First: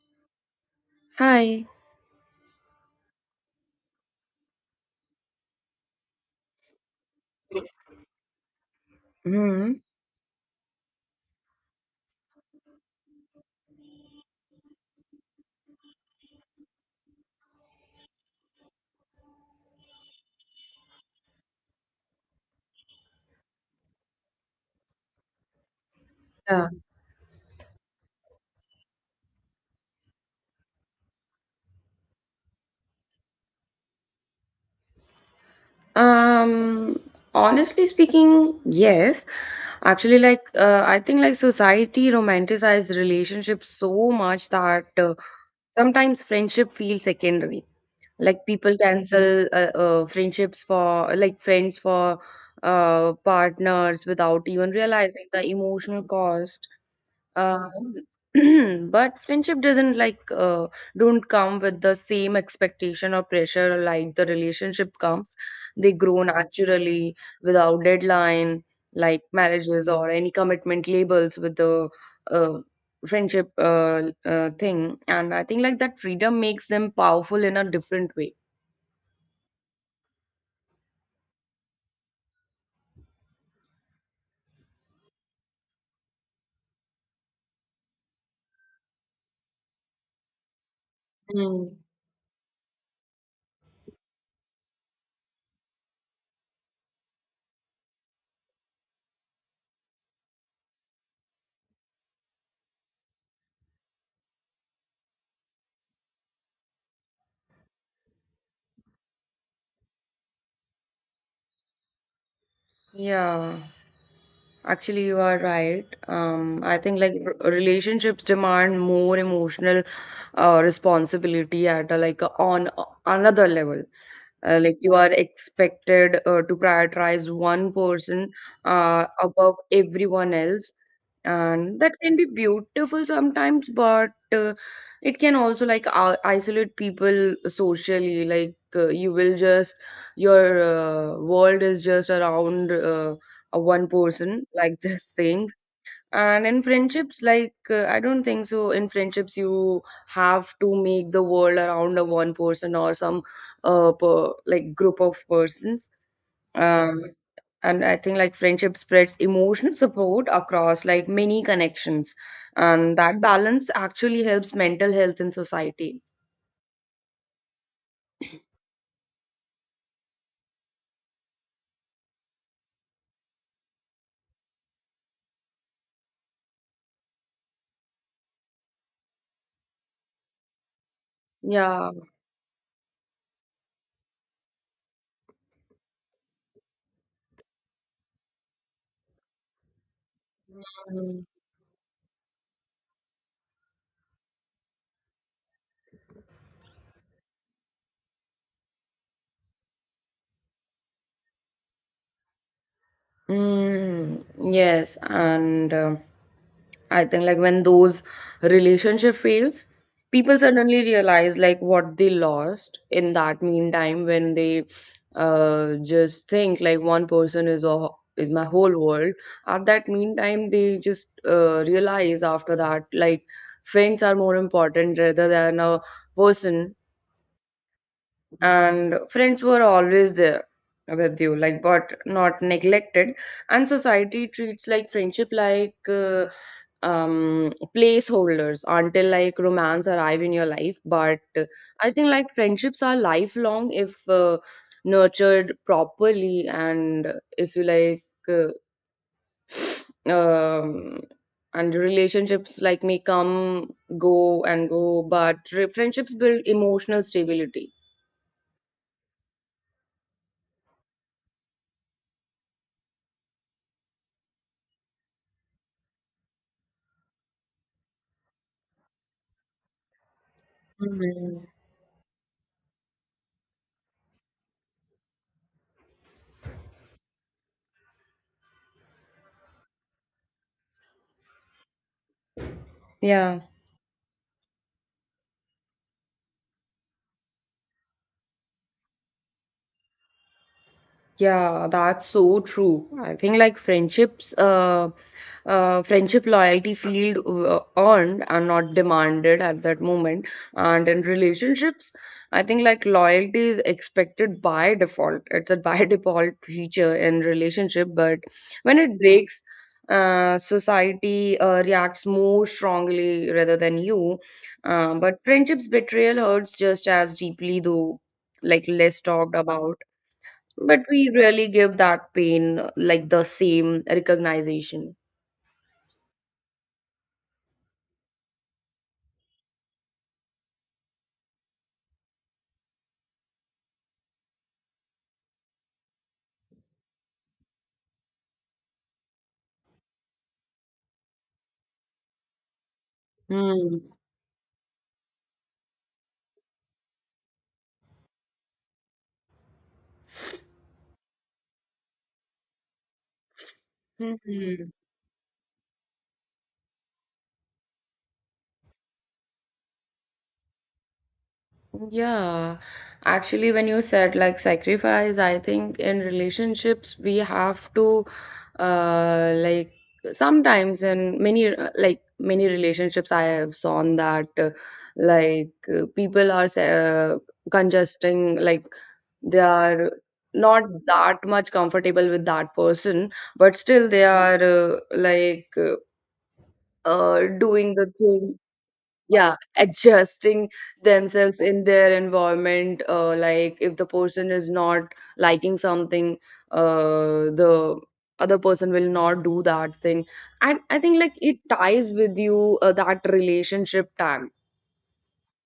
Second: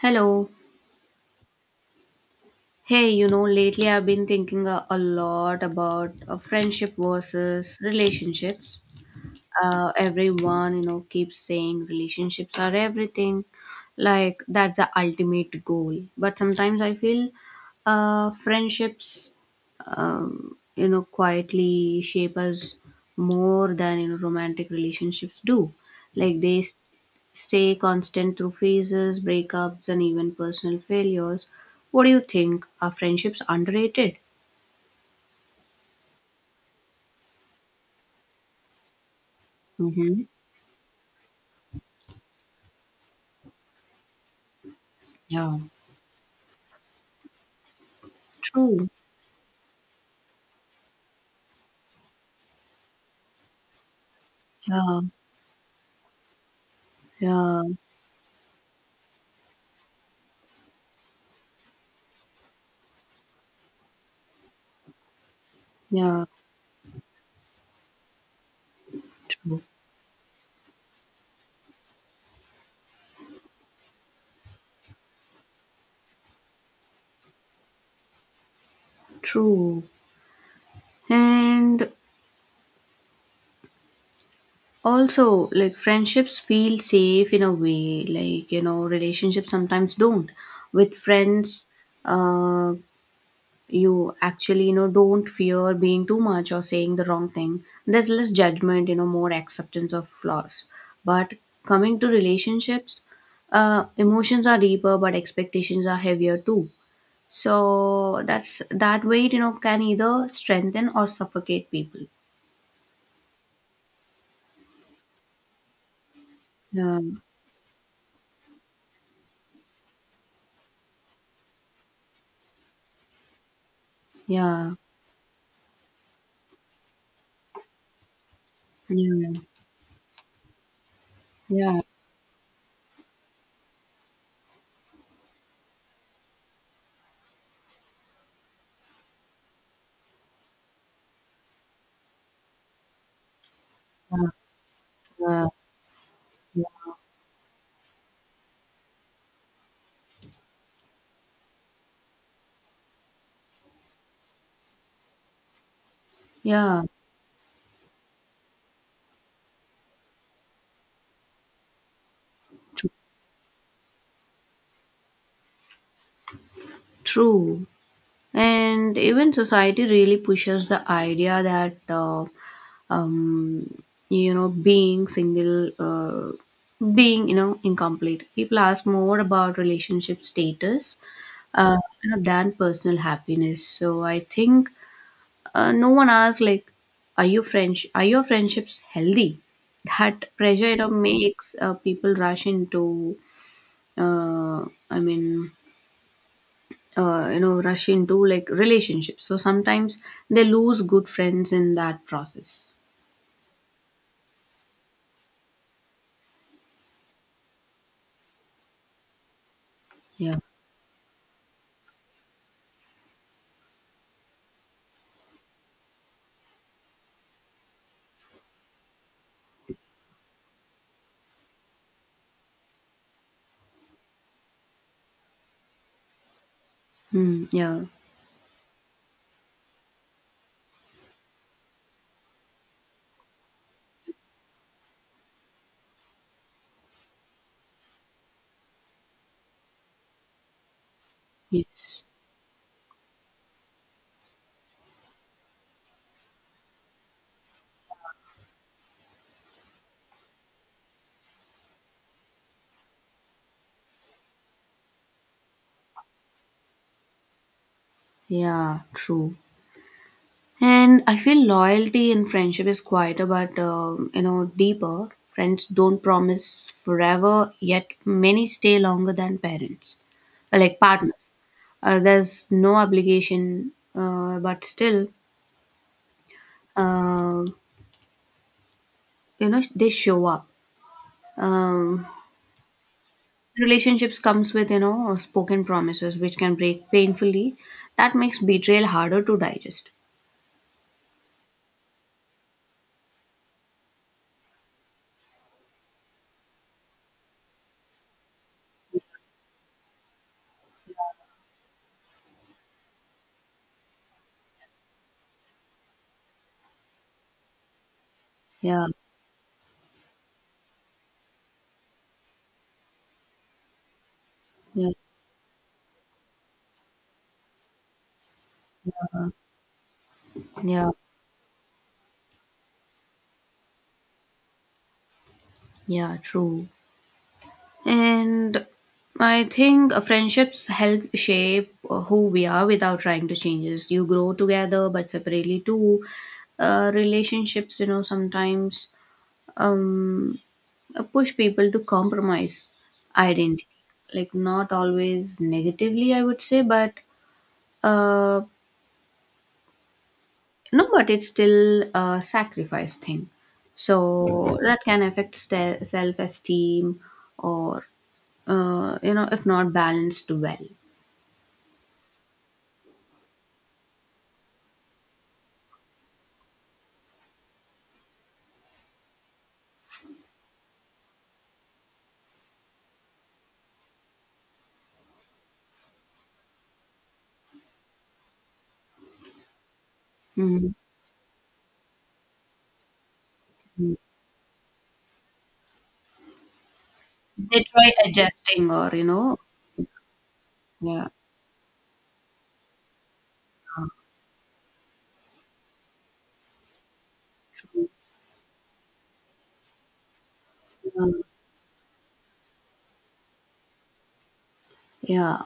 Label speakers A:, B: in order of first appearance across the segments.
A: Hello.
B: Hi.
A: Hey, you know, lately I've been thinking a lot about friendship versus relationships.
B: Hmm.
A: Everyone, you know, keeps saying relationships are everything, like that's the ultimate goal. But sometimes I feel friendships, you know, quietly shape us more than you know romantic relationships do. Like they
B: Yeah.
A: stay constant through phases, breakups, and even personal failures. What do you think? Are friendships underrated?
B: Um, Honestly speaking, yes. Actually,
A: Mm-hmm.
B: I think like society romanticizes relationships so much that
A: Yeah.
B: sometimes friendship feels secondary. Like people
A: True.
B: cancel friendships for like friends for partners without even
A: Yeah.
B: realizing the emotional cost.
A: Yeah.
B: Um, but friendship doesn't like don't come with the same expectation or pressure like the relationship comes. They grow
A: Yeah.
B: naturally without deadline, like
A: True.
B: marriages or any commitment labels with the uh, friendship thing. And I think like that freedom makes them powerful in a different way.
A: True. And also, like, friendships feel safe in a way. Like, you know, relationships sometimes don't. With friends,
B: Mm.
A: uh, you actually you know don't fear being too much or saying the wrong thing. There's less judgment, you know, more acceptance of flaws. But coming to relationships, emotions are deeper but expectations are heavier too. So that's that weight, you know, can either strengthen or suffocate people.
B: Yeah. Actually, you are right. I
A: Yeah,
B: think like relationships demand more emotional responsibility at a, like a, on another level,
A: yeah,
B: like you are expected to prioritize one person
A: yeah,
B: above everyone else,
A: yeah,
B: and that can be beautiful sometimes, but uh, it can also like isolate people socially, like you will just your world is just around one person like this
A: yeah, yeah.
B: things. And in friendships, I don't think so. In friendships, you have to make the world around a one person or some like group of persons.
A: Yeah,
B: Um, and I think like friendship spreads emotional support across like many connections.
A: tr-
B: And that balance actually helps mental health in society.
A: true. And even society really pushes the idea that um, you know, being single, being, you know, incomplete. People ask more about relationship status uh,
B: Yeah.
A: you know, than personal happiness. So I think no one asks like, are you French? Are your friendships healthy? That pressure, you know, makes people rush into, uh, I mean, you know, rush into like relationships. So sometimes they lose good friends in that process.
B: Mm, yes. And I think like when those relationship fails,
A: Yeah.
B: people suddenly realize like what they lost in that meantime when they just think like one person is all is my whole world. At that meantime, they just realize after that like friends are more important rather than a person,
A: Mm, yeah.
B: and friends were always there with you like but not neglected, and society treats like friendship like placeholders until like romance arrive in your life, but I
A: Yes.
B: think like friendships are lifelong if nurtured properly, and if you like uh, um and relationships like may come go and go, but friendships build emotional stability.
A: Yeah, true. And I feel loyalty in friendship is quieter, but you know, deeper. Friends don't promise forever, yet many stay longer than parents, like partners.
B: Mhm.
A: There's no obligation, but still, uh, you know, they show up. Um,
B: Yeah,
A: Relationships comes with you know spoken promises, which can break painfully. That makes betrayal harder to digest.
B: yeah, that's so true. I think like friendships, friendship loyalty feel earned and not demanded at that moment. And in relationships, I think like loyalty is expected by default. It's a by default feature in relationship, but when
A: Yeah,
B: it breaks, society reacts more strongly rather than you.
A: yeah,
B: But friendships betrayal hurts just as deeply, though like less talked about. But
A: yeah,
B: we really give that pain like the same recognition.
A: yeah. True. And I think friendships help shape who we are without trying to change us. You grow together, but separately too. Relationships, you know, sometimes um, push people to compromise identity.
B: Mm.
A: Like, not always negatively, I would say, but uh, no, but it's still a sacrifice thing. So
B: Mhm.
A: that can affect self esteem or, you know, if not balanced well.
B: Yeah, actually, when you said like sacrifice, I think in relationships we have to uh like sometimes in many like many relationships I have seen that like people are congesting like they are not
A: Mm,
B: that much comfortable with that person, but still
A: mm.
B: they are
A: They
B: doing the
A: try
B: thing,
A: adjusting or, you
B: yeah
A: know,
B: adjusting
A: yeah.
B: themselves in their environment, like if the
A: Yeah,
B: person is not liking something, the
A: true.
B: other person will not do that thing, and I think like
A: Um,
B: it ties with you that relationship tag.
A: yeah.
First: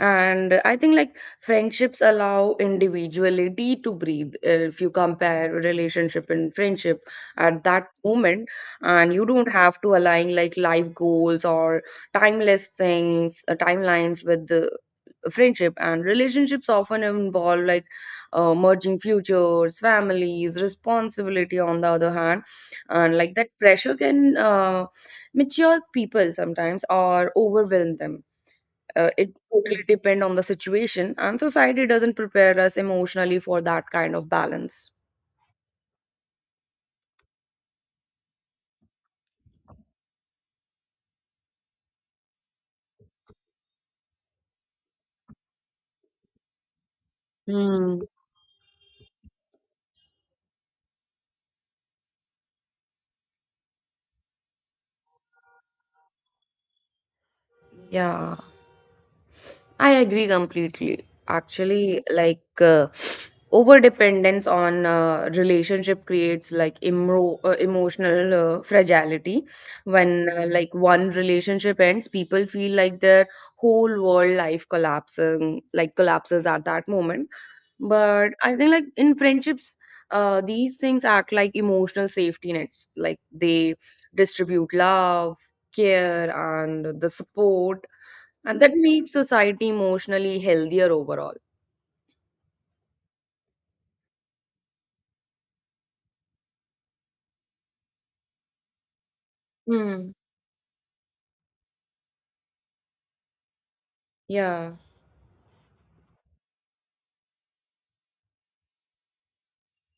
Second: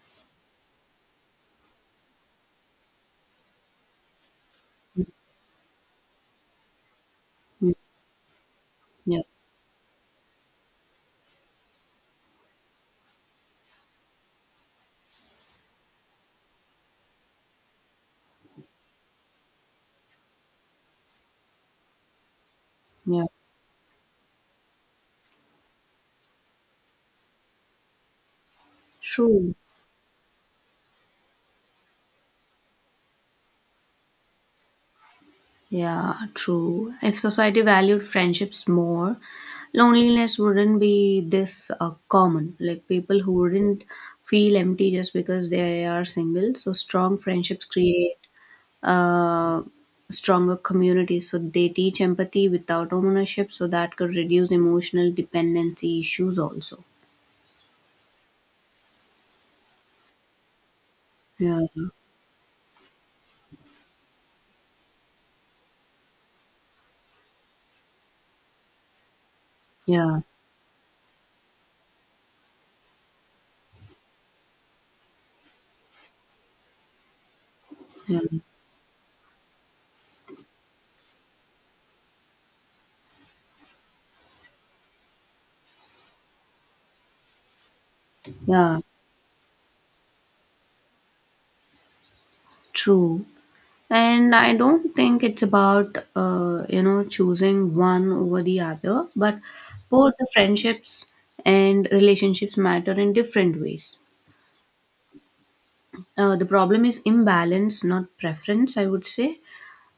B: And I think like friendships allow individuality to breathe. If you compare relationship and friendship at
A: Mhm.
B: that moment, and
A: Yeah,
B: you don't have to align like life goals or timeless things, timelines with the friendship. And relationships often involve like merging futures, families, responsibility on the other hand, and
A: yeah.
B: like that pressure can mature people sometimes or overwhelm them, it
A: True.
B: totally depend on the situation and society doesn't prepare us emotionally for that kind of balance.
A: Yeah, true. If society valued friendships more, loneliness wouldn't be this common. Like people who wouldn't feel empty just because they are single. So strong friendships
B: Hmm.
A: create uh, stronger communities. So they teach empathy without ownership. So that could reduce emotional dependency issues also.
B: Yeah, I agree completely
A: Yeah, yeah,
B: actually like over dependence on relationship creates like emotional fragility when like one relationship ends people feel like their whole world life collapsing like collapses at that moment.
A: yeah,
B: But I think like in friendships, these things act like emotional safety nets. Like they distribute love, care, and the support, and that
A: yeah,
B: makes society emotionally healthier overall.
A: true. And I don't think it's about, you know, choosing one over the other, but
B: Hmm.
A: both the friendships and relationships matter in different ways.
B: Yeah.
A: The problem is imbalance, not preference, I would say,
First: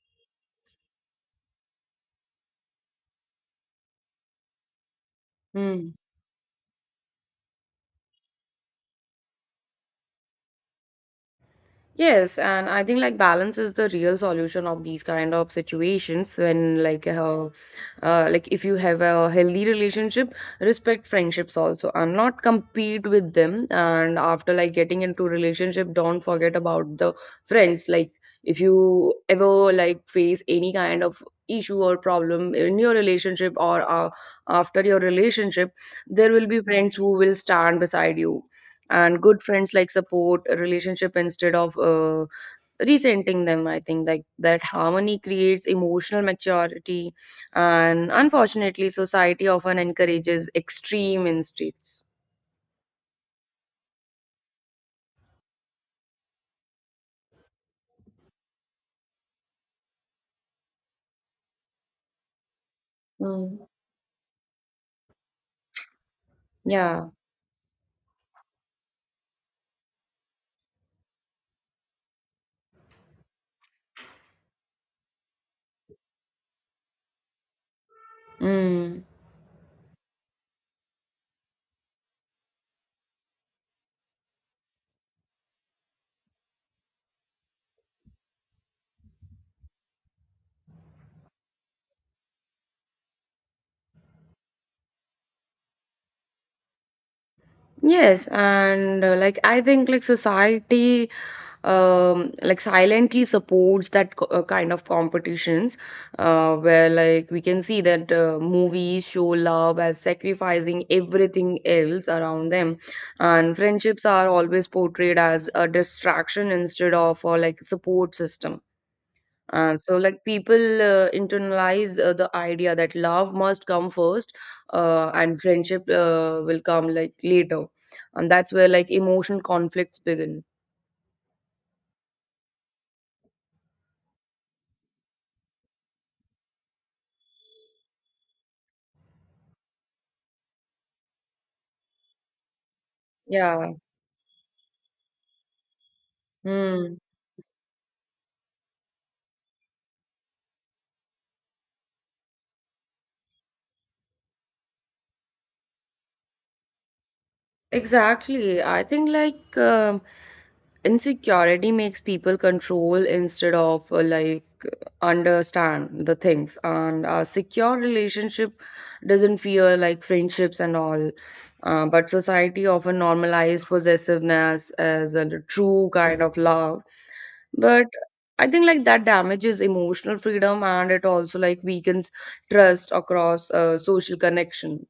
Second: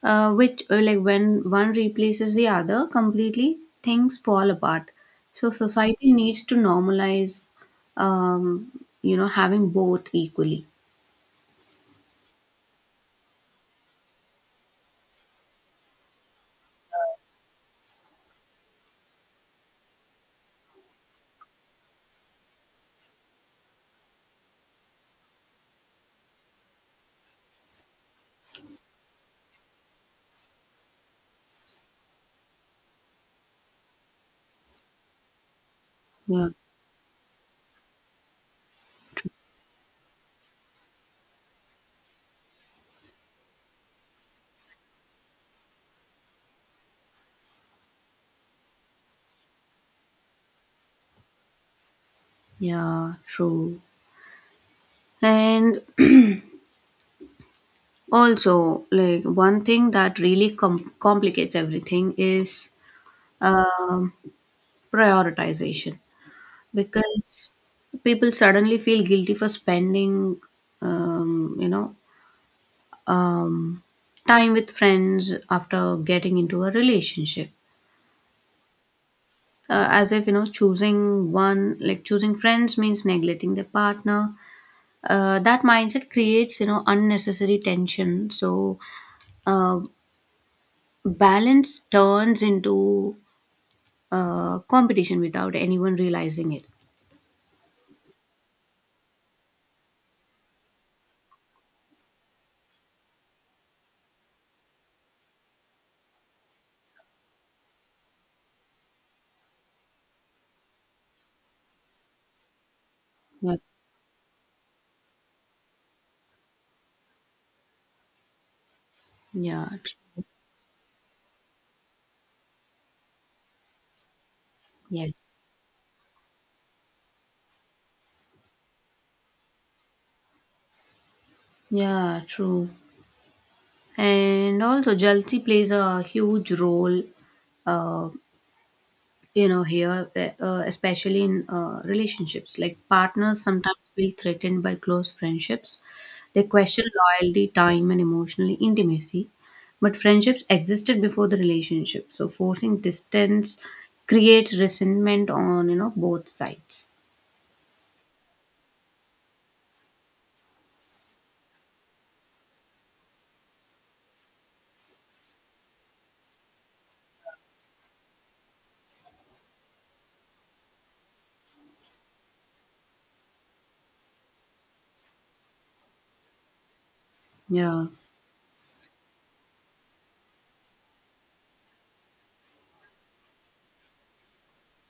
A: like, when one replaces the other completely, things fall apart. So
B: Hmm.
A: society needs to normalize, um, you know, having both equally.
B: Yes, and I think like balance is the real solution of these kind of situations when like if you have a healthy relationship, respect friendships also and not compete with them. And after like getting into relationship, don't forget about the friends. Like if you ever like face any kind of issue or problem in your relationship or after your relationship, there will
A: Yeah.
B: be friends who will stand beside you, and good friends like support a relationship instead of resenting them. I think like that harmony creates emotional maturity, and unfortunately society often encourages extreme instincts.
A: Yeah, true. And also, like one thing that really complicates everything is
B: Mm.
A: um, prioritization
B: Yeah
A: because people suddenly feel guilty for spending, um, you know, um, time with friends after getting into a relationship.
B: mm.
A: As if, you know, choosing one, like choosing friends means neglecting the partner. That mindset creates, you know, unnecessary tension. So, uh, balance turns into competition without anyone realizing it.
B: Yes, and like I think like society like silently supports that kind of competitions where like we can see that movies show love as sacrificing everything else around them, and
A: Yeah.
B: friendships are always portrayed as a distraction instead of like support system.
A: Yeah,
B: So, like
A: true.
B: people internalize the idea that love must come first,
A: Yes.
B: and friendship will come like later, and that's where like emotional conflicts begin.
A: Yeah, true. And also, jealousy plays a huge role uh, you know here, especially in relationships. Like partners
B: Yeah.
A: sometimes feel threatened by close friendships. They question
B: Hmm.
A: loyalty, time, and emotional intimacy. But friendships existed before the relationship, so forcing distance creates resentment on, you know, both sides.
B: Exactly. I think like insecurity makes people control instead of like understand the things. And a secure relationship doesn't fear like friendships and all. But society often normalizes possessiveness as a true kind of love.
A: Yeah.
B: But I think like that damages emotional freedom and it also like weakens trust across social connection.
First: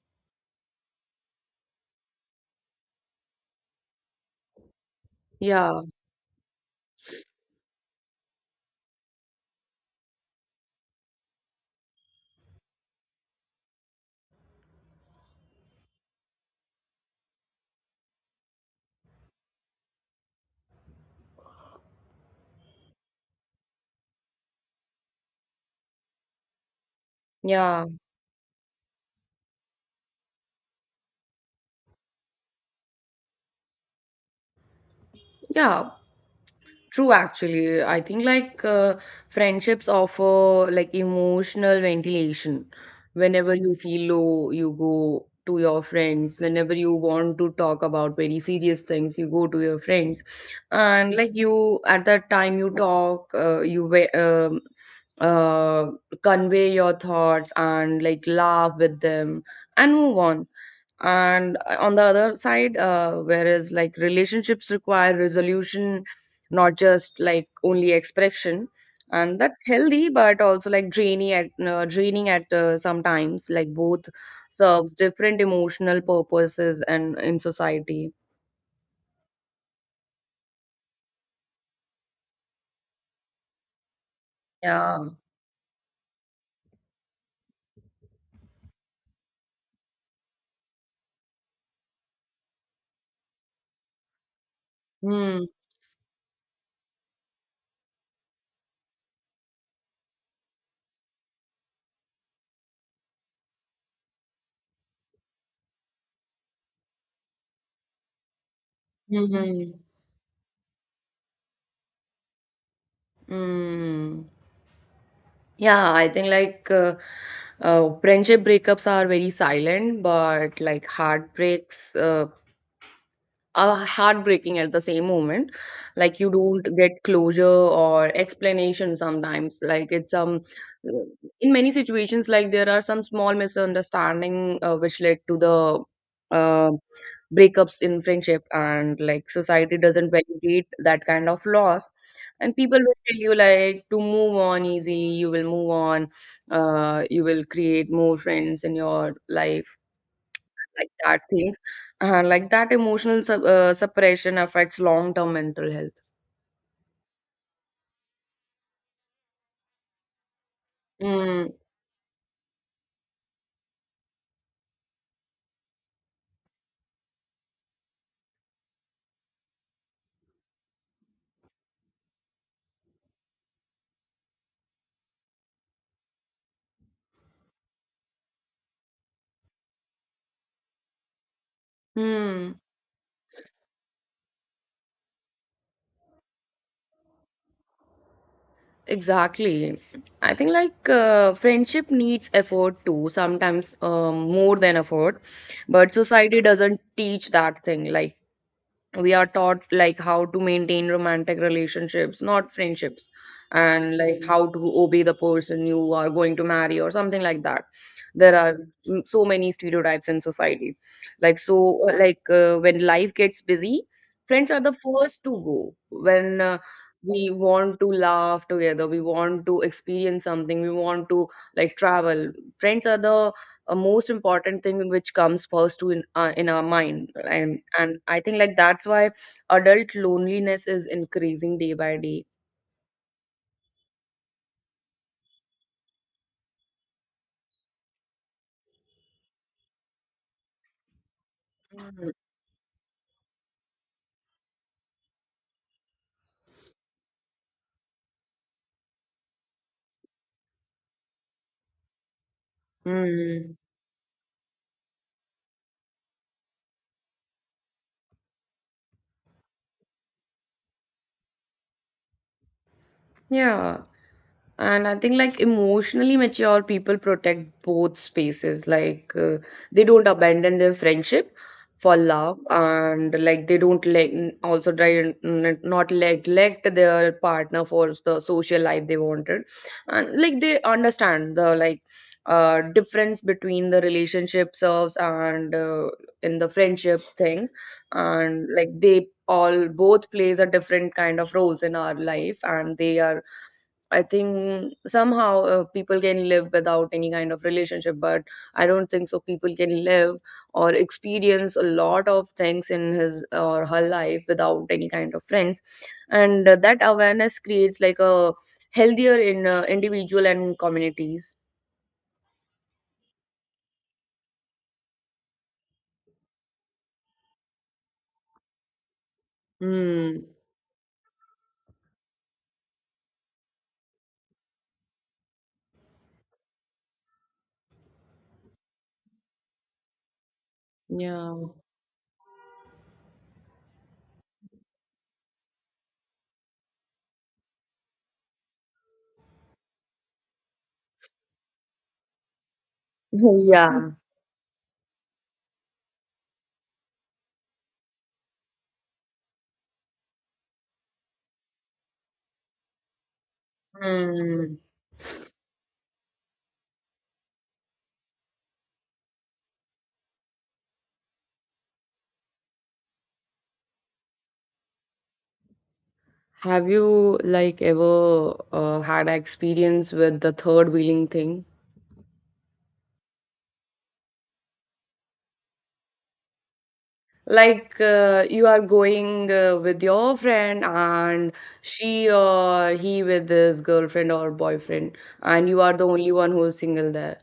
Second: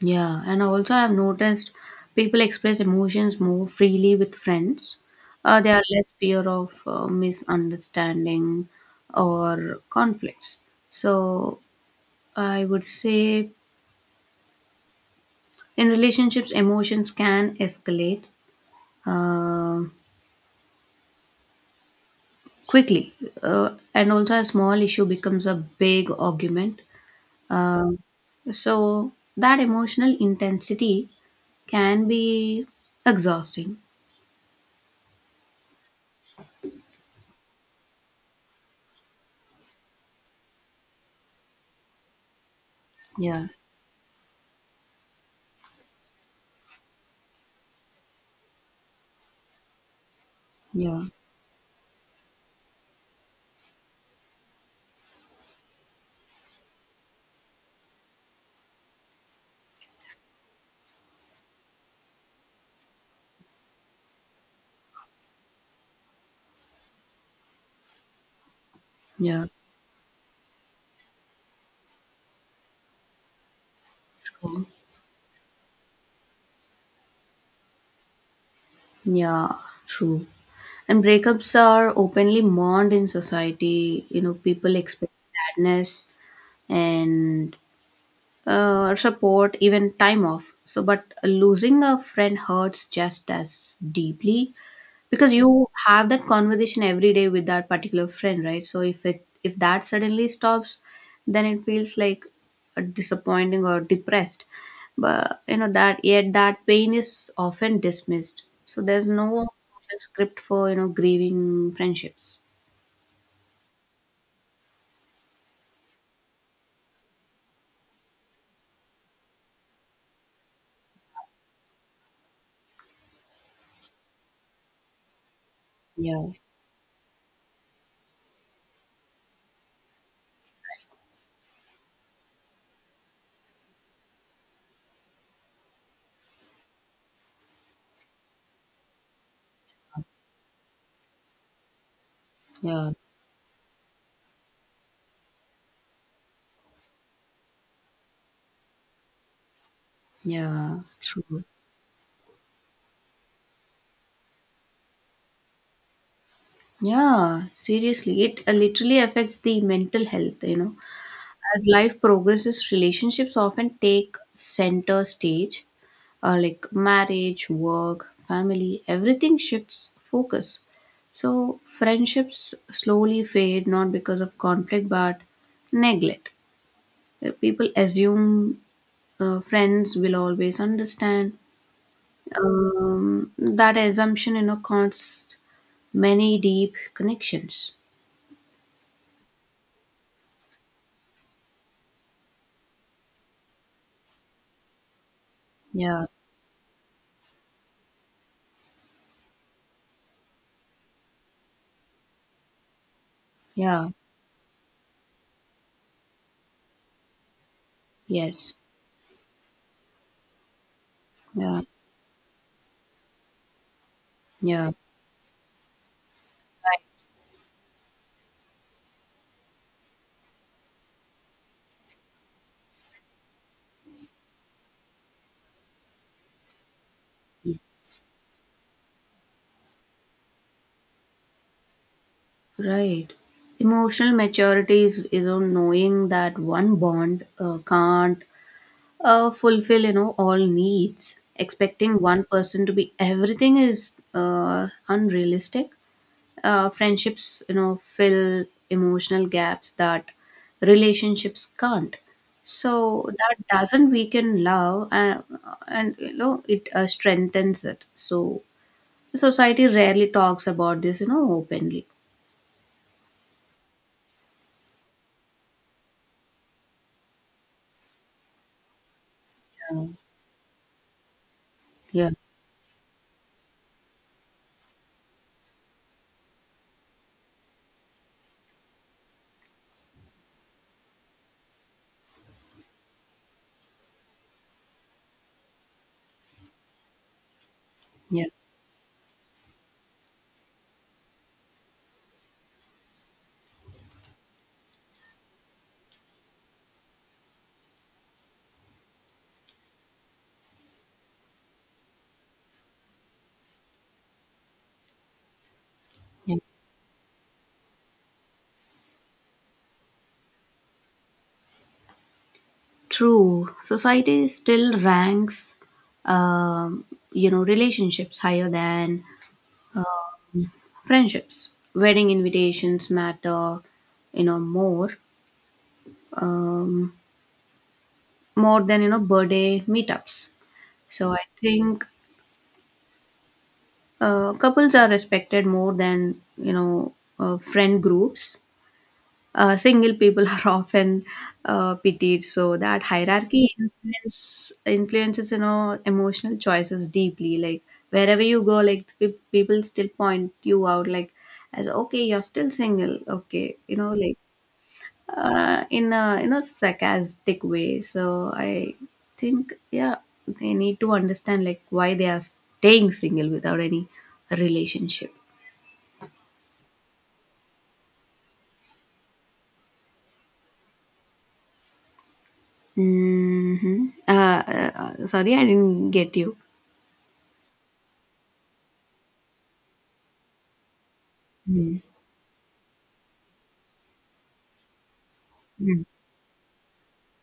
A: Yeah, and also I've noticed people express emotions more freely with friends. They are
B: Yeah,
A: less fear of misunderstanding or conflicts. So I would say in relationships, emotions can escalate uh, quickly, and also a small issue becomes a big argument.
B: yeah,
A: Uh, so that emotional intensity can be exhausting.
B: yeah. True, actually. I think like friendships offer like emotional ventilation.
A: Yeah,
B: Whenever you feel low, you go to your friends. Whenever you want to talk about very serious things, you go to your friends.
A: yeah.
B: And like you, at that time, you uh, convey your thoughts and like laugh with them and move on. And on the other side, whereas like relationships require resolution, not just like only expression, and
A: Yeah,
B: that's healthy but also like draining at sometimes like both
A: true.
B: serves different emotional purposes and in society.
A: Yeah, true. And breakups are openly mourned in society. You know, people
B: Yeah
A: expect sadness and support, even time off. So, but losing a friend hurts just as deeply, because
B: hmm.
A: you have that conversation every day with that particular friend, right? So if that suddenly stops, then it feels like a disappointing or depressed. But you know that, yet that pain is often dismissed. So there's no
B: Mm-hmm.
A: official script for, you know, grieving friendships.
B: Hmm mm. Yeah I think like friendship breakups are very silent but like heartbreaks heartbreaking at the same moment, like
A: Yeah.
B: you don't get closure or explanation sometimes, like it's in many situations like there are some small misunderstanding which led to the uh, breakups in friendship, and like society doesn't validate that kind of loss, and people
A: Yeah.
B: will tell you like to move on easily you will move on, you will create more friends in your life
A: Yeah,
B: like that
A: true.
B: things, like that emotional sup suppression affects long-term mental health.
A: Yeah, seriously, it literally affects the mental health, you know.
B: Mm,
A: As life progresses, relationships often take center stage, like marriage, work, family, everything shifts focus. So friendships slowly fade, not because of conflict but neglect. People assume friends will always understand.
B: mm,
A: That assumption, you know, caused many deep connections.
B: exactly. I think like friendship needs effort too sometimes, more than effort, but
A: Yeah,
B: society doesn't teach that thing. Like we are taught like how to maintain romantic relationships, not friendships,
A: yeah,
B: and like how to obey the person you are going to marry or something like that. There
A: yes,
B: are so many stereotypes in society like so
A: yeah,
B: like when life gets busy friends are
A: yeah,
B: the first to go. When we want to laugh together, we want to experience something, we want to like travel, friends are the a most important thing which comes first to in our mind.
A: right.
B: And I think like that's why adult loneliness is increasing day by day.
A: Right. Emotional maturity is, you know, knowing that one bond can't fulfill, you know, all needs. Expecting
B: Mhm.
A: one person to be everything is unrealistic. Friendships, you know, fill emotional gaps that relationships can't. So that
B: Mm.
A: doesn't weaken love and you know it strengthens it. So society rarely talks about this, you know, openly.
B: Yeah. And I think like emotionally mature people protect both spaces. Like they
A: Yeah,
B: don't abandon their friendship for
A: yeah,
B: love, and like they don't like also try and not neglect their partner for the social life they wanted, and like they understand the like difference between the relationship serves and in the friendship things,
A: yeah,
B: and like they all both plays a different kind of roles in our life, and they are, I think somehow people can live without any kind of relationship, but I don't think so. People can live or experience a lot of things in his or her life without any kind of friends,
A: yeah.
B: and that awareness creates like a healthier in individual and communities.
A: True, society still ranks, um, you know, relationships higher than
B: Hmm.
A: friendships. Wedding invitations matter, you know, more, um, more than you know birthday meetups. So I
B: Yeah.
A: think couples are respected more than, you know, friend groups. Single people are often pitied. So that hierarchy
B: Yeah.
A: influences, you know, emotional choices deeply. Like wherever you go, like people still point you out like, as okay, you're still single, okay, you know, like
B: Hmm.
A: in a, you know, sarcastic way. So I think, yeah, they need to understand like why they are staying single without any relationship.
B: Have you like ever had an experience with the third wheeling thing?
A: Hmm. Uh, Sorry, I didn't get
B: Like you are going with your friend and
A: you.
B: she or he with his girlfriend or boyfriend, and you are
A: Mm.
B: the only one who is single there.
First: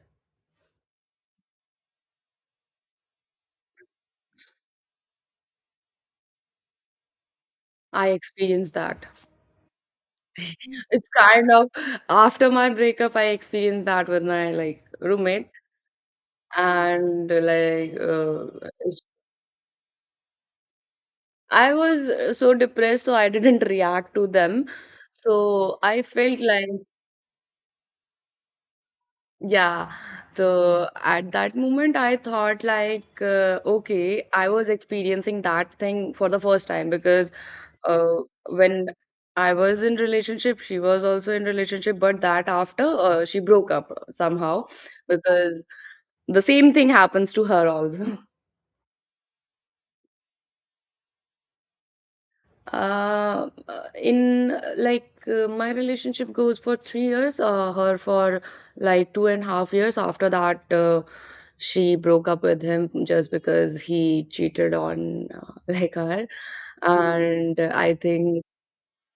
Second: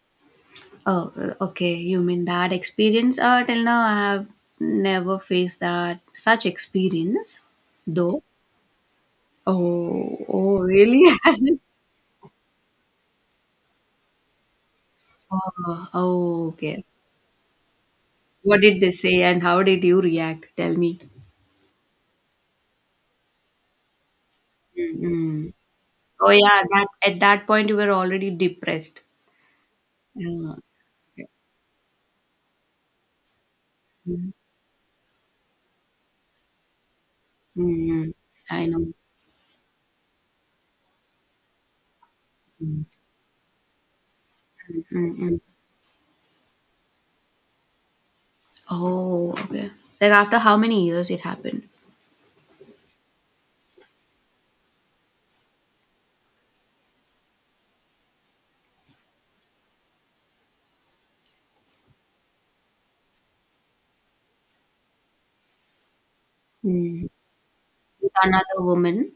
A: Oh, okay. You mean that experience? Till now, I have never faced that such experience,
B: I
A: though.
B: experienced that.
A: Oh, oh, really?
B: It's kind of after my breakup, I experienced that with my like roommate,
A: Oh, oh, okay.
B: and like
A: What did they say, and how did you react? Tell me.
B: I was so depressed, so I didn't react to them.
A: Mm-hmm.
B: So I
A: Oh,
B: felt
A: yeah.
B: like,
A: That at that point, you were already depressed.
B: yeah, Mm.
A: Uh,
B: The
A: okay.
B: at that moment I thought like okay,
A: Mm,
B: I was experiencing that thing for the first time because
A: mm,
B: uh,
A: I
B: when
A: know.
B: I was in relationship, she was also in relationship, but that after
A: Mm,
B: she broke up somehow
A: mm, mm.
B: because the same thing happens to her also.
A: Oh, okay. Like after how many years it happened?
B: Uh, in my relationship goes for 3 years, her for like 2.5 years. After that, she broke up with him just because he cheated on like her,
A: Mm.
B: and I
A: With
B: think.
A: another woman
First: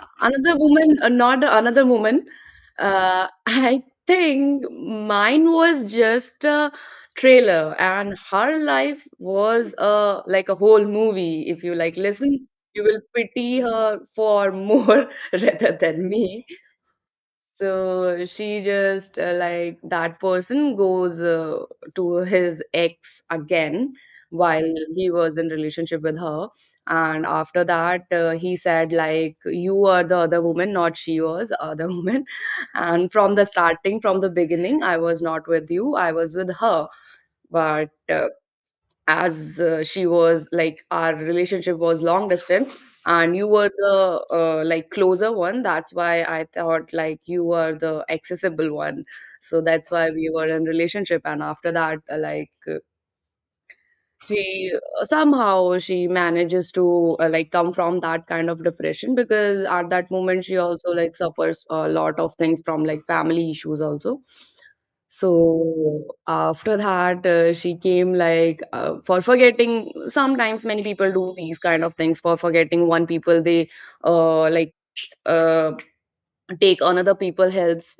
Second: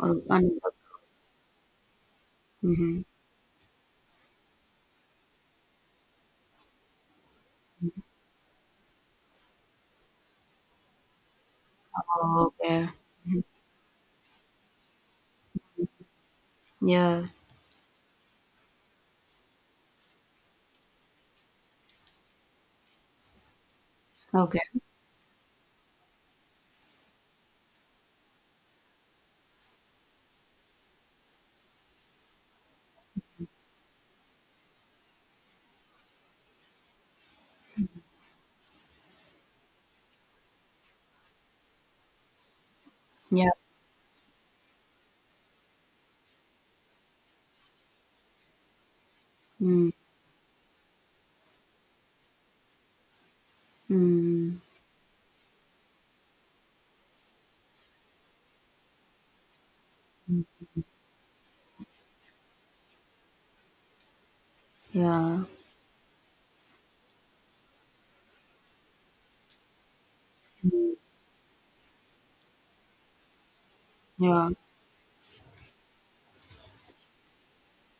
A: or
B: Another
A: another.
B: woman, not another woman.
A: Mhm.
B: I think mine was just a trailer, and her life was a like a whole movie. If you like listen,
A: Oh,
B: you
A: okay.
B: will pity her for more rather than me.
A: Yeah.
B: So she just like that person goes to his ex again
A: Okay.
B: while he was in relationship with her. And after that, he said like, "You are the other woman, not she was other woman." And from the starting, from the beginning, I was not with you. I was with her. But as she was like our relationship was long distance, and you
A: Yeah.
B: were the like closer one. That's why I thought like you were the accessible one, so
A: Mm.
B: that's why we were in relationship. And after that like
A: Mm.
B: she somehow she manages to like come from that kind of depression, because at that moment she also like suffers a lot of things from like family issues also.
A: Yeah.
B: So after that she came like for forgetting. Sometimes many
A: Mm.
B: people do these kind of things for forgetting one people. They
A: Yeah.
B: uh, like uh, take another people helps.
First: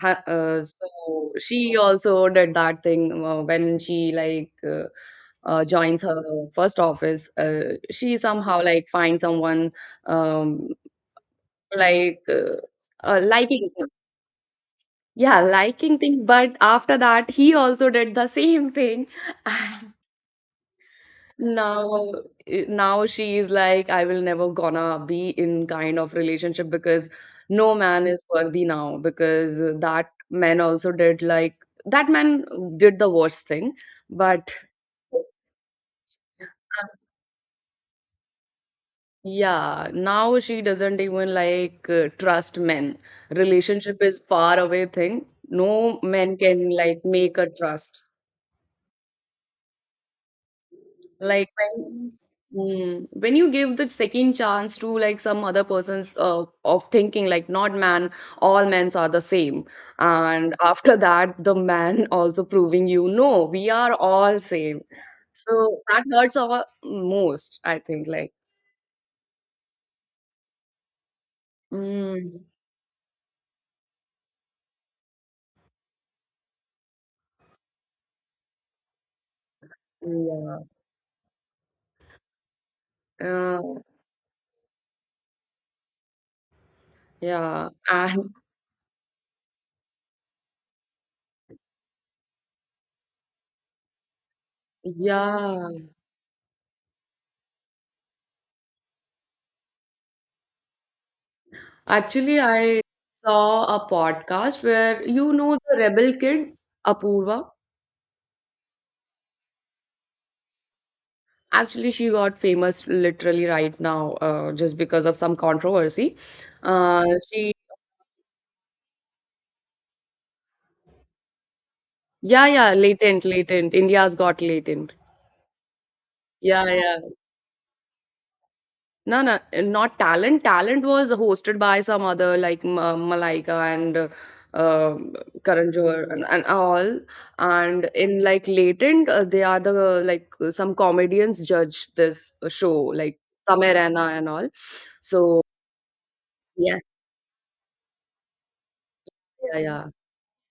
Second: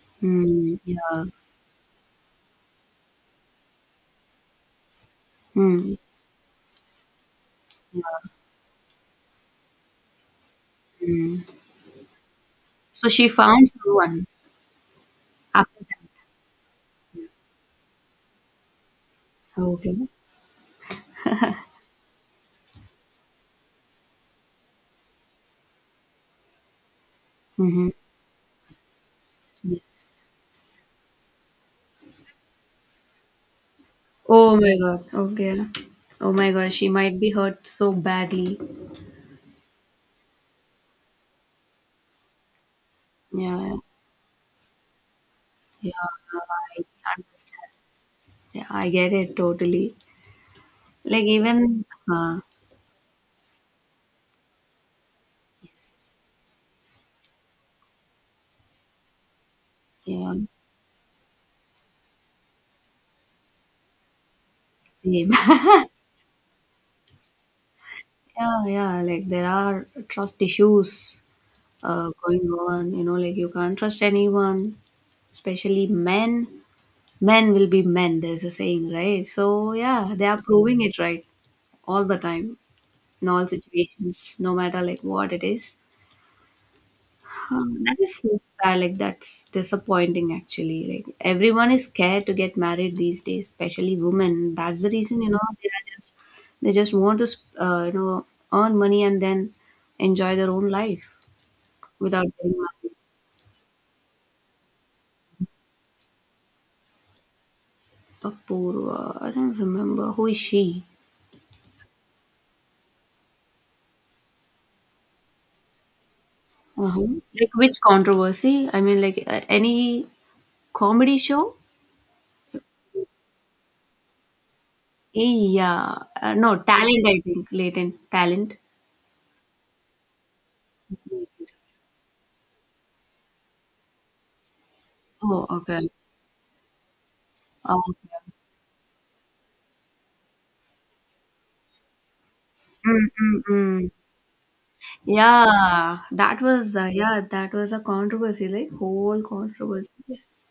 A: Mm. Yeah.
B: So she also did that thing when she
A: Mm.
B: joins her first office,
A: Yeah.
B: she somehow like finds someone um,
A: Mm.
B: like uh,
A: So she found
B: liking him.
A: someone
B: Yeah,
A: after
B: liking
A: that.
B: thing. But after that, he also did the same thing.
A: Okay.
B: Now, now she is like, I will never gonna be in kind of relationship because no
A: Mm-hmm.
B: man is worthy now, because that
A: Yes.
B: man also did like that man did the worst thing. But
A: Oh my God. Okay. Oh my God. She might be hurt so badly.
B: yeah, now she doesn't even like trust men.
A: Yeah.
B: Relationship is far away thing.
A: Yeah.
B: No man can
A: I
B: like make her
A: understand.
B: trust.
A: Yeah. I get it totally. Like
B: Like
A: even.
B: when
A: Uh,
B: when you give the second chance to like some other person's of thinking like not man, all men's are the same.
A: yeah.
B: And after that, the man also proving you no, we are all same.
A: Same.
B: So that hurts our most, I think.
A: Yeah, yeah, like there are trust issues
B: Mm,
A: going on, you know, like you can't trust anyone, especially men. Men will be men, there's a saying, right? So, yeah, they are
B: yeah.
A: proving it right all the time in all
B: uh,
A: situations, no matter like what it is.
B: Yeah,
A: That is so
B: and
A: sad, like that's disappointing actually. Like everyone is scared to get married these days, especially women. That's the reason, you know, they
B: yeah,
A: are just they just want to, you know, earn money and then enjoy their own life. Without
B: Actually,
A: Getting
B: I
A: Married.
B: saw a podcast where you know the rebel kid, Apoorva.
A: Apoorva, I don't remember. Who is she?
B: Actually, she got famous literally right now, just because of some controversy. Uh,
A: Uh-huh. Like
B: she,
A: which controversy? I mean, like any comedy show?
B: yeah, yeah, latent, latent. India's got latent.
A: Yeah. No,
B: Yeah, yeah.
A: talent, I think. Latent talent.
B: No, no, not talent. Talent was hosted by some other like Malaika and um,
A: Oh,
B: Karan
A: okay.
B: Johar and all.
A: Oh,
B: And in
A: okay.
B: like Latent, they are the like some comedians judge this show,
A: Mm,
B: like
A: mm,
B: Samir
A: mm.
B: Raina and all. So yes,
A: Yeah, that was a controversy, like whole
B: yeah, yeah.
A: controversy.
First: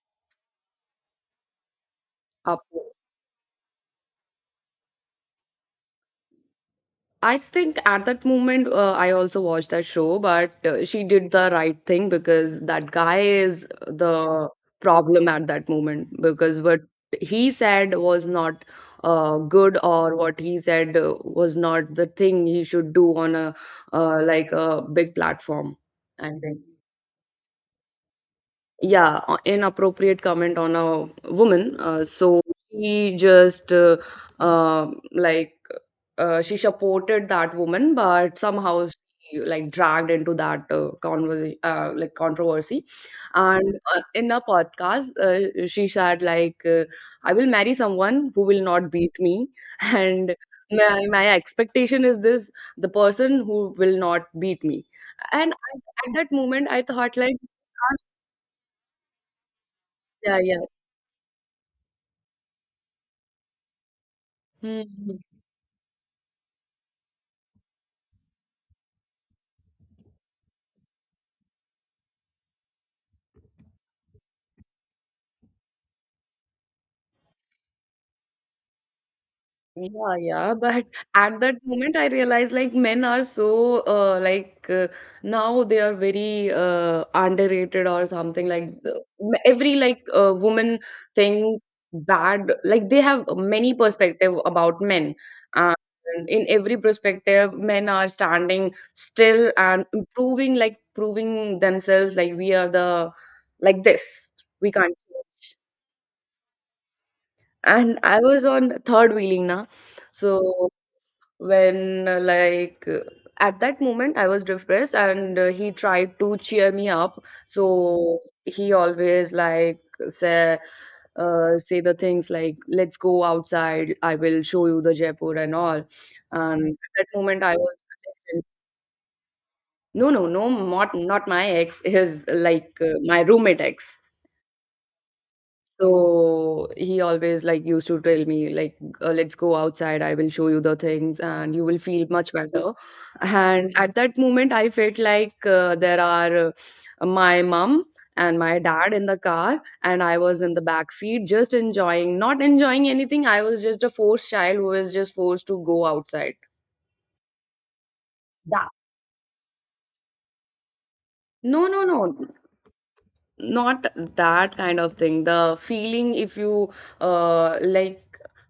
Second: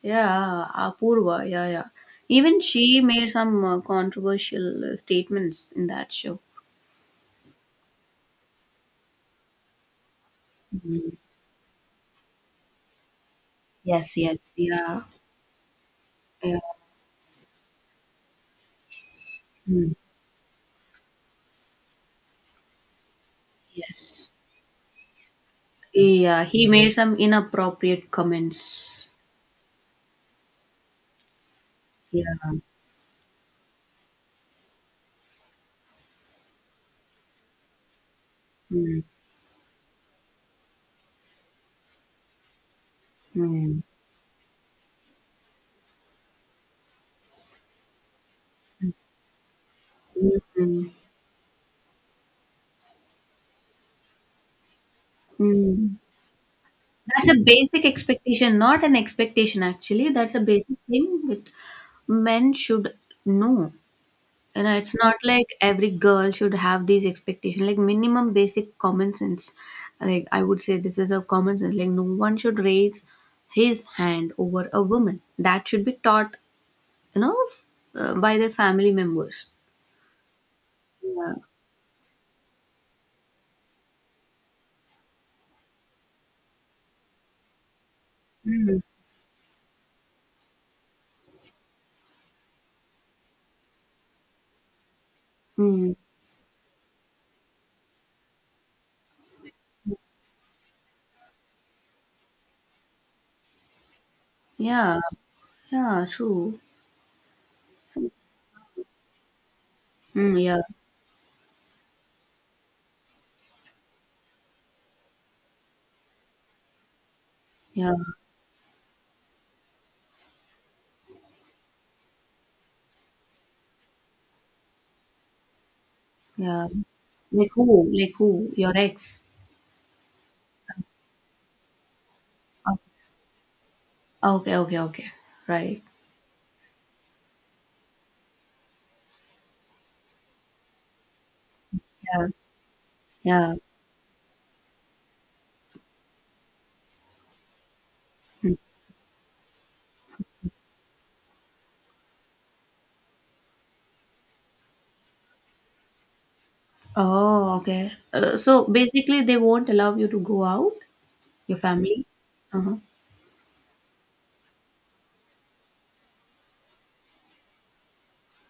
A: Yeah, Apurva, yeah, yeah. Even
B: Up.
A: she made some controversial statements in that show.
B: I think at that moment, I also watched that show, but she
A: Mm.
B: did the right thing because that guy is
A: Yes,
B: the
A: yes, yeah.
B: problem at that moment,
A: Yeah.
B: because what he said was not good,
A: Mm.
B: or what he said was not the thing he should do on a
A: Yes.
B: like a big platform. I
A: Yeah,
B: think,
A: he made some inappropriate comments.
B: yeah, inappropriate comment on a woman.
A: Yeah.
B: So he just like she supported that woman, but somehow
A: Mm.
B: she like dragged into that conversation, like controversy. And
A: Mm.
B: in a podcast, she said like, "I will marry someone who will not beat me," and
A: Mm.
B: my expectation is this: the person who will not beat me. And
A: Mm.
B: at that moment, I thought
A: That's
B: like,
A: a basic expectation, not an expectation actually. That's a
B: yeah, yeah.
A: basic thing which men should know. You know, it's not
B: hmm,
A: like every girl should have these expectations, like minimum basic common sense. Like I would say this is a common sense. Like no one should raise his hand over a woman. That should be taught, you know, by their family members.
B: Yeah, but
A: Yeah.
B: at that moment I realized like men are so now they are very underrated or something
A: Mm.
B: like every like woman thinks bad, like they have many perspective about men. And
A: Mm.
B: in every perspective men are standing still and improving, like proving themselves, like we are the like this, we can't
A: Yeah.
B: change.
A: Yeah. True.
B: And I was on third wheeling now,
A: Mm, yeah.
B: so when at that moment I was depressed and he tried to cheer me up.
A: Yeah.
B: So he always like say say the things like let's go outside, I will show you the Jaipur and all.
A: Yeah.
B: And at that moment
A: Like
B: I was
A: who? Like
B: protesting.
A: who? Your ex?
B: No, no, no, not my ex, his like my roommate ex.
A: Oh, okay. Okay. Okay. Right.
B: So he always like used to tell me like, "Let's go outside. I will show you the things, and you will feel
A: Yeah.
B: much better."
A: Yeah.
B: And at that moment, I felt like there are my mom and
A: Mm.
B: my dad in the car, and I was in the back seat, just enjoying, not enjoying anything. I was just a forced child who was just forced to go outside.
A: Oh. Okay. So
B: That
A: basically, they won't allow you to go out. Your
B: No, no,
A: family.
B: no.
A: Uh huh.
B: Not that kind of thing. The feeling if you uh like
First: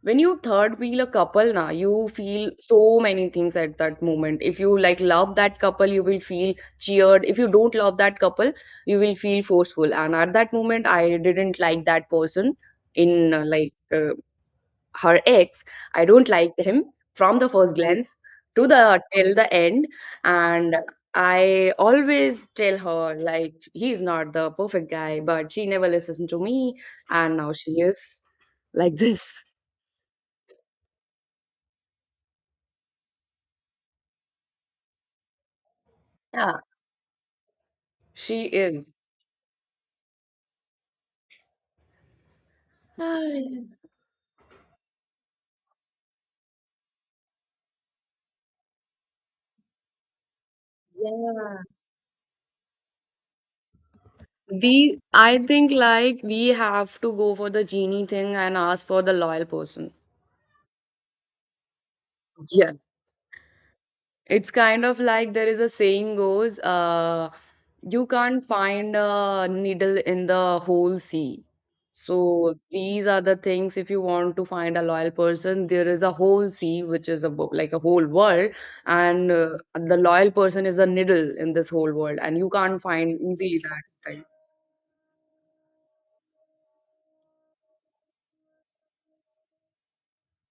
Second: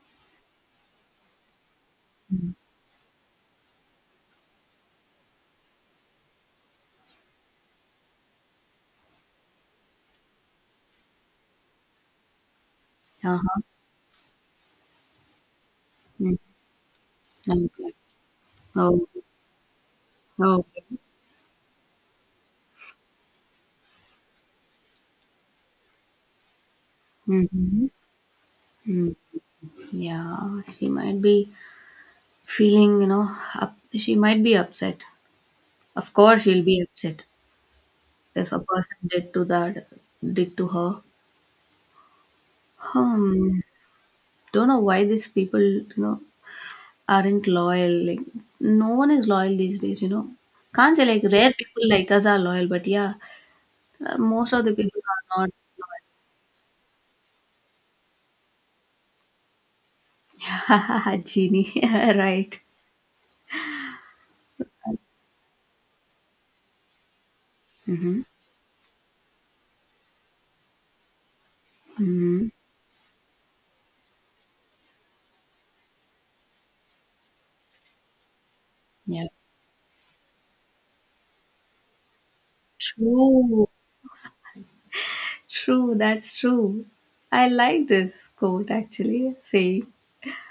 B: when you third wheel a couple na, you feel
A: Mm.
B: so many things at that moment. If you like love that couple you will feel cheered, if you don't love that couple you will feel forceful. And at that moment I didn't like that person, in
A: Uh huh.
B: her ex, I don't
A: Mm.
B: like him from the first
A: Okay.
B: glance to the
A: Oh.
B: till the end. And
A: Okay.
B: I always tell her like he's not the perfect guy, but she never listens to me, and now she
A: Mm-hmm.
B: is like
A: Mm.
B: this.
A: Yeah. She might be. Feeling, you know, up, she might be upset. Of course,
B: Yeah,
A: she'll be upset
B: she
A: if a
B: is.
A: person did to that, did to her. Hmm.
B: Yeah,
A: Don't know why these people, you know, aren't loyal. Like, no one is loyal these days. You know, can't say like rare people like us are loyal, but yeah, most of
B: we
A: the people
B: I
A: are
B: think like we have to go for the genie thing and ask for the loyal person.
A: not. Genie, right?
B: It's kind of like there is a saying goes, you
A: Mm-hmm.
B: can't find a needle in the whole sea.
A: Mm-hmm.
B: So these are the things, if you want to find a loyal person, there is a whole sea, which is a like a whole world,
A: Yeah.
B: and the loyal person is a needle in this whole world, and you can't find easily
A: True.
B: that thing.
A: True. That's true. I like this quote actually saying.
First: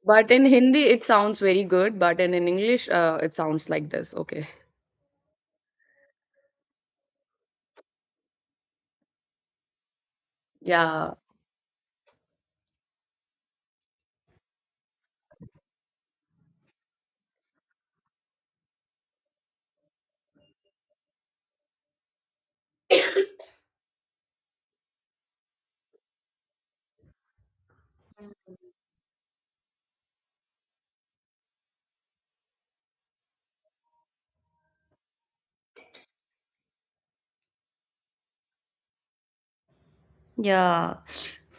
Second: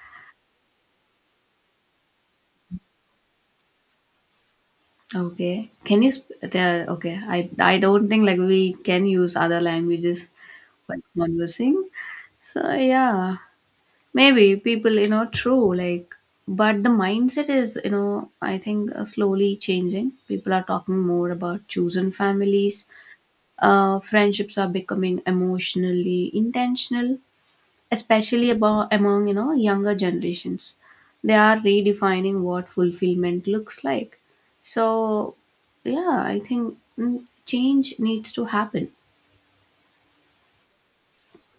B: But in Hindi, it sounds very good, but in English, it sounds like this. Okay.
A: Okay. Can you tell? Okay, I don't think like we can use other languages while
B: Yeah.
A: conversing. So yeah, maybe people you know true like, but the mindset is you know I think slowly changing. People are talking more about chosen families. Friendships are becoming emotionally intentional, especially about among, you know, younger generations. They are redefining what fulfillment looks like. So yeah, I think, mm, change needs to happen.
B: Yeah.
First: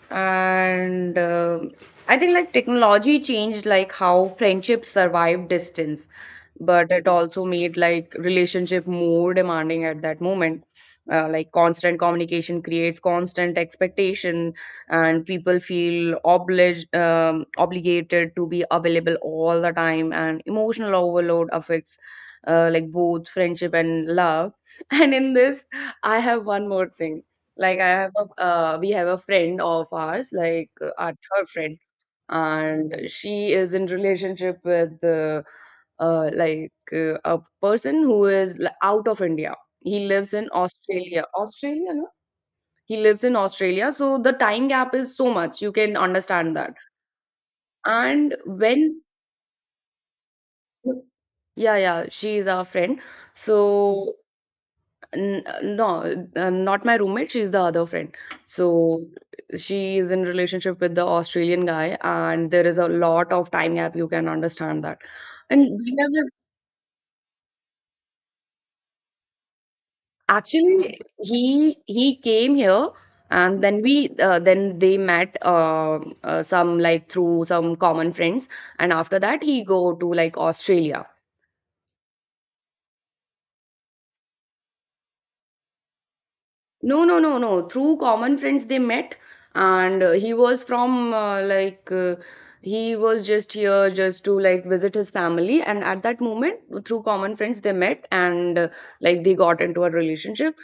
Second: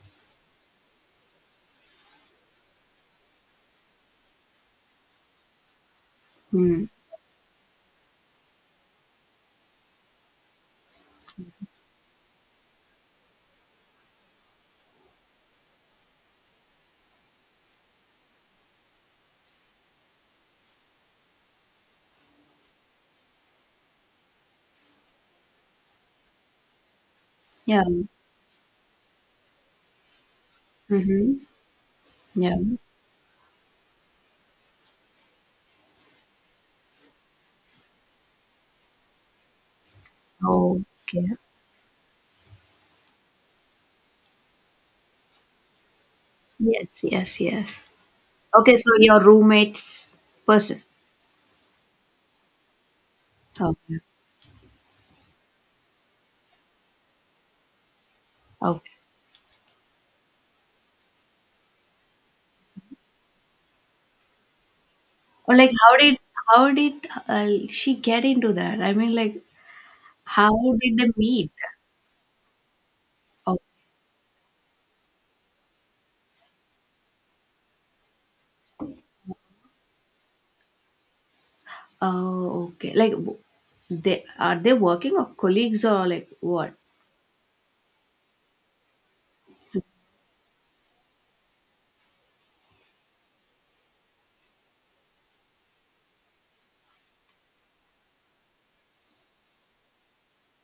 B: And I think like technology changed like how friendships survive distance,
A: Mm.
B: but it also made like relationship more demanding at that moment. Like constant communication creates constant expectation, and people feel obliged obligated to be available all the time. And emotional overload affects like both friendship and love. And in this, I have one more thing. Like
A: Yeah.
B: I have a we have a friend of ours, like our
A: Mm-hmm.
B: third friend,
A: Yeah.
B: and she is in relationship with a person who is out of India. He lives in Australia.
A: Okay.
B: Australia, no? He lives in Australia, so the time gap is so much. You can understand that.
A: Yes, yes, yes.
B: And
A: Okay, so
B: when,
A: your roommate's person.
B: yeah, yeah, she is our friend.
A: Okay.
B: So N no, not my roommate, she's the other friend.
A: Okay.
B: So she is in relationship with the Australian guy, and there is a lot of time gap. You can understand that.
A: Or
B: And
A: like how
B: we
A: did
B: never
A: how did uh, she get into that? I mean like how did
B: actually
A: they meet?
B: he came here, and then we then they met some like through some common friends, and after that he go to like Australia.
A: Oh, okay. Like they are they working or colleagues or like what?
B: No, no, no, no. Through common friends they met, and he was from he was just here just to like visit his family. And at that moment, through common friends they met, and like they got into a relationship.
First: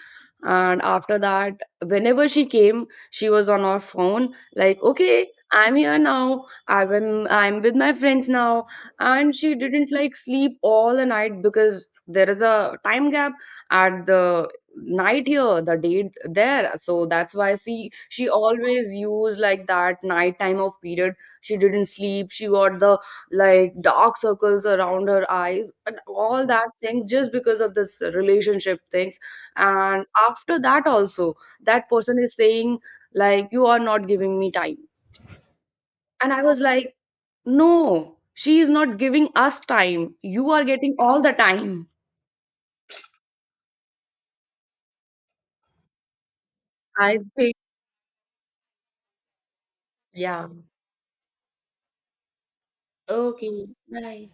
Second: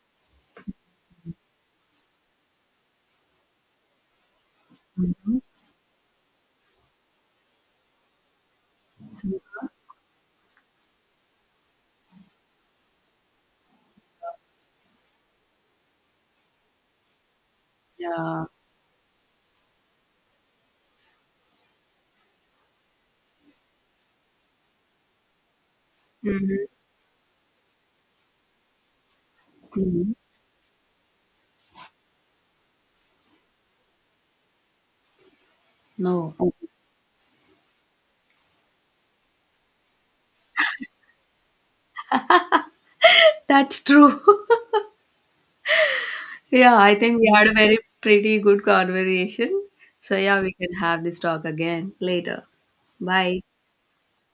B: And after that, whenever she came, she was on her phone, like, okay,
A: Mhm.
B: I'm here now. I'm with my friends now, and she didn't like sleep all the night, because there is a time gap. At the night here, the day there, so that's why see she
A: Yeah.
B: always used like that night time of period, she didn't sleep, she got the like dark circles around her eyes and all
A: Mhm.
B: that things, just because of this relationship things. And
A: Mhm.
B: after that also that person is saying like you are not giving me time, and
A: No.
B: I
A: Oh,
B: was like, no she is not giving us time, you are getting all the time.
A: that's true. Yeah, I
B: I
A: think we had a
B: think
A: very pretty good conversation. So yeah,
B: yeah.
A: we can have this talk again later. Bye.
B: Okay, bye.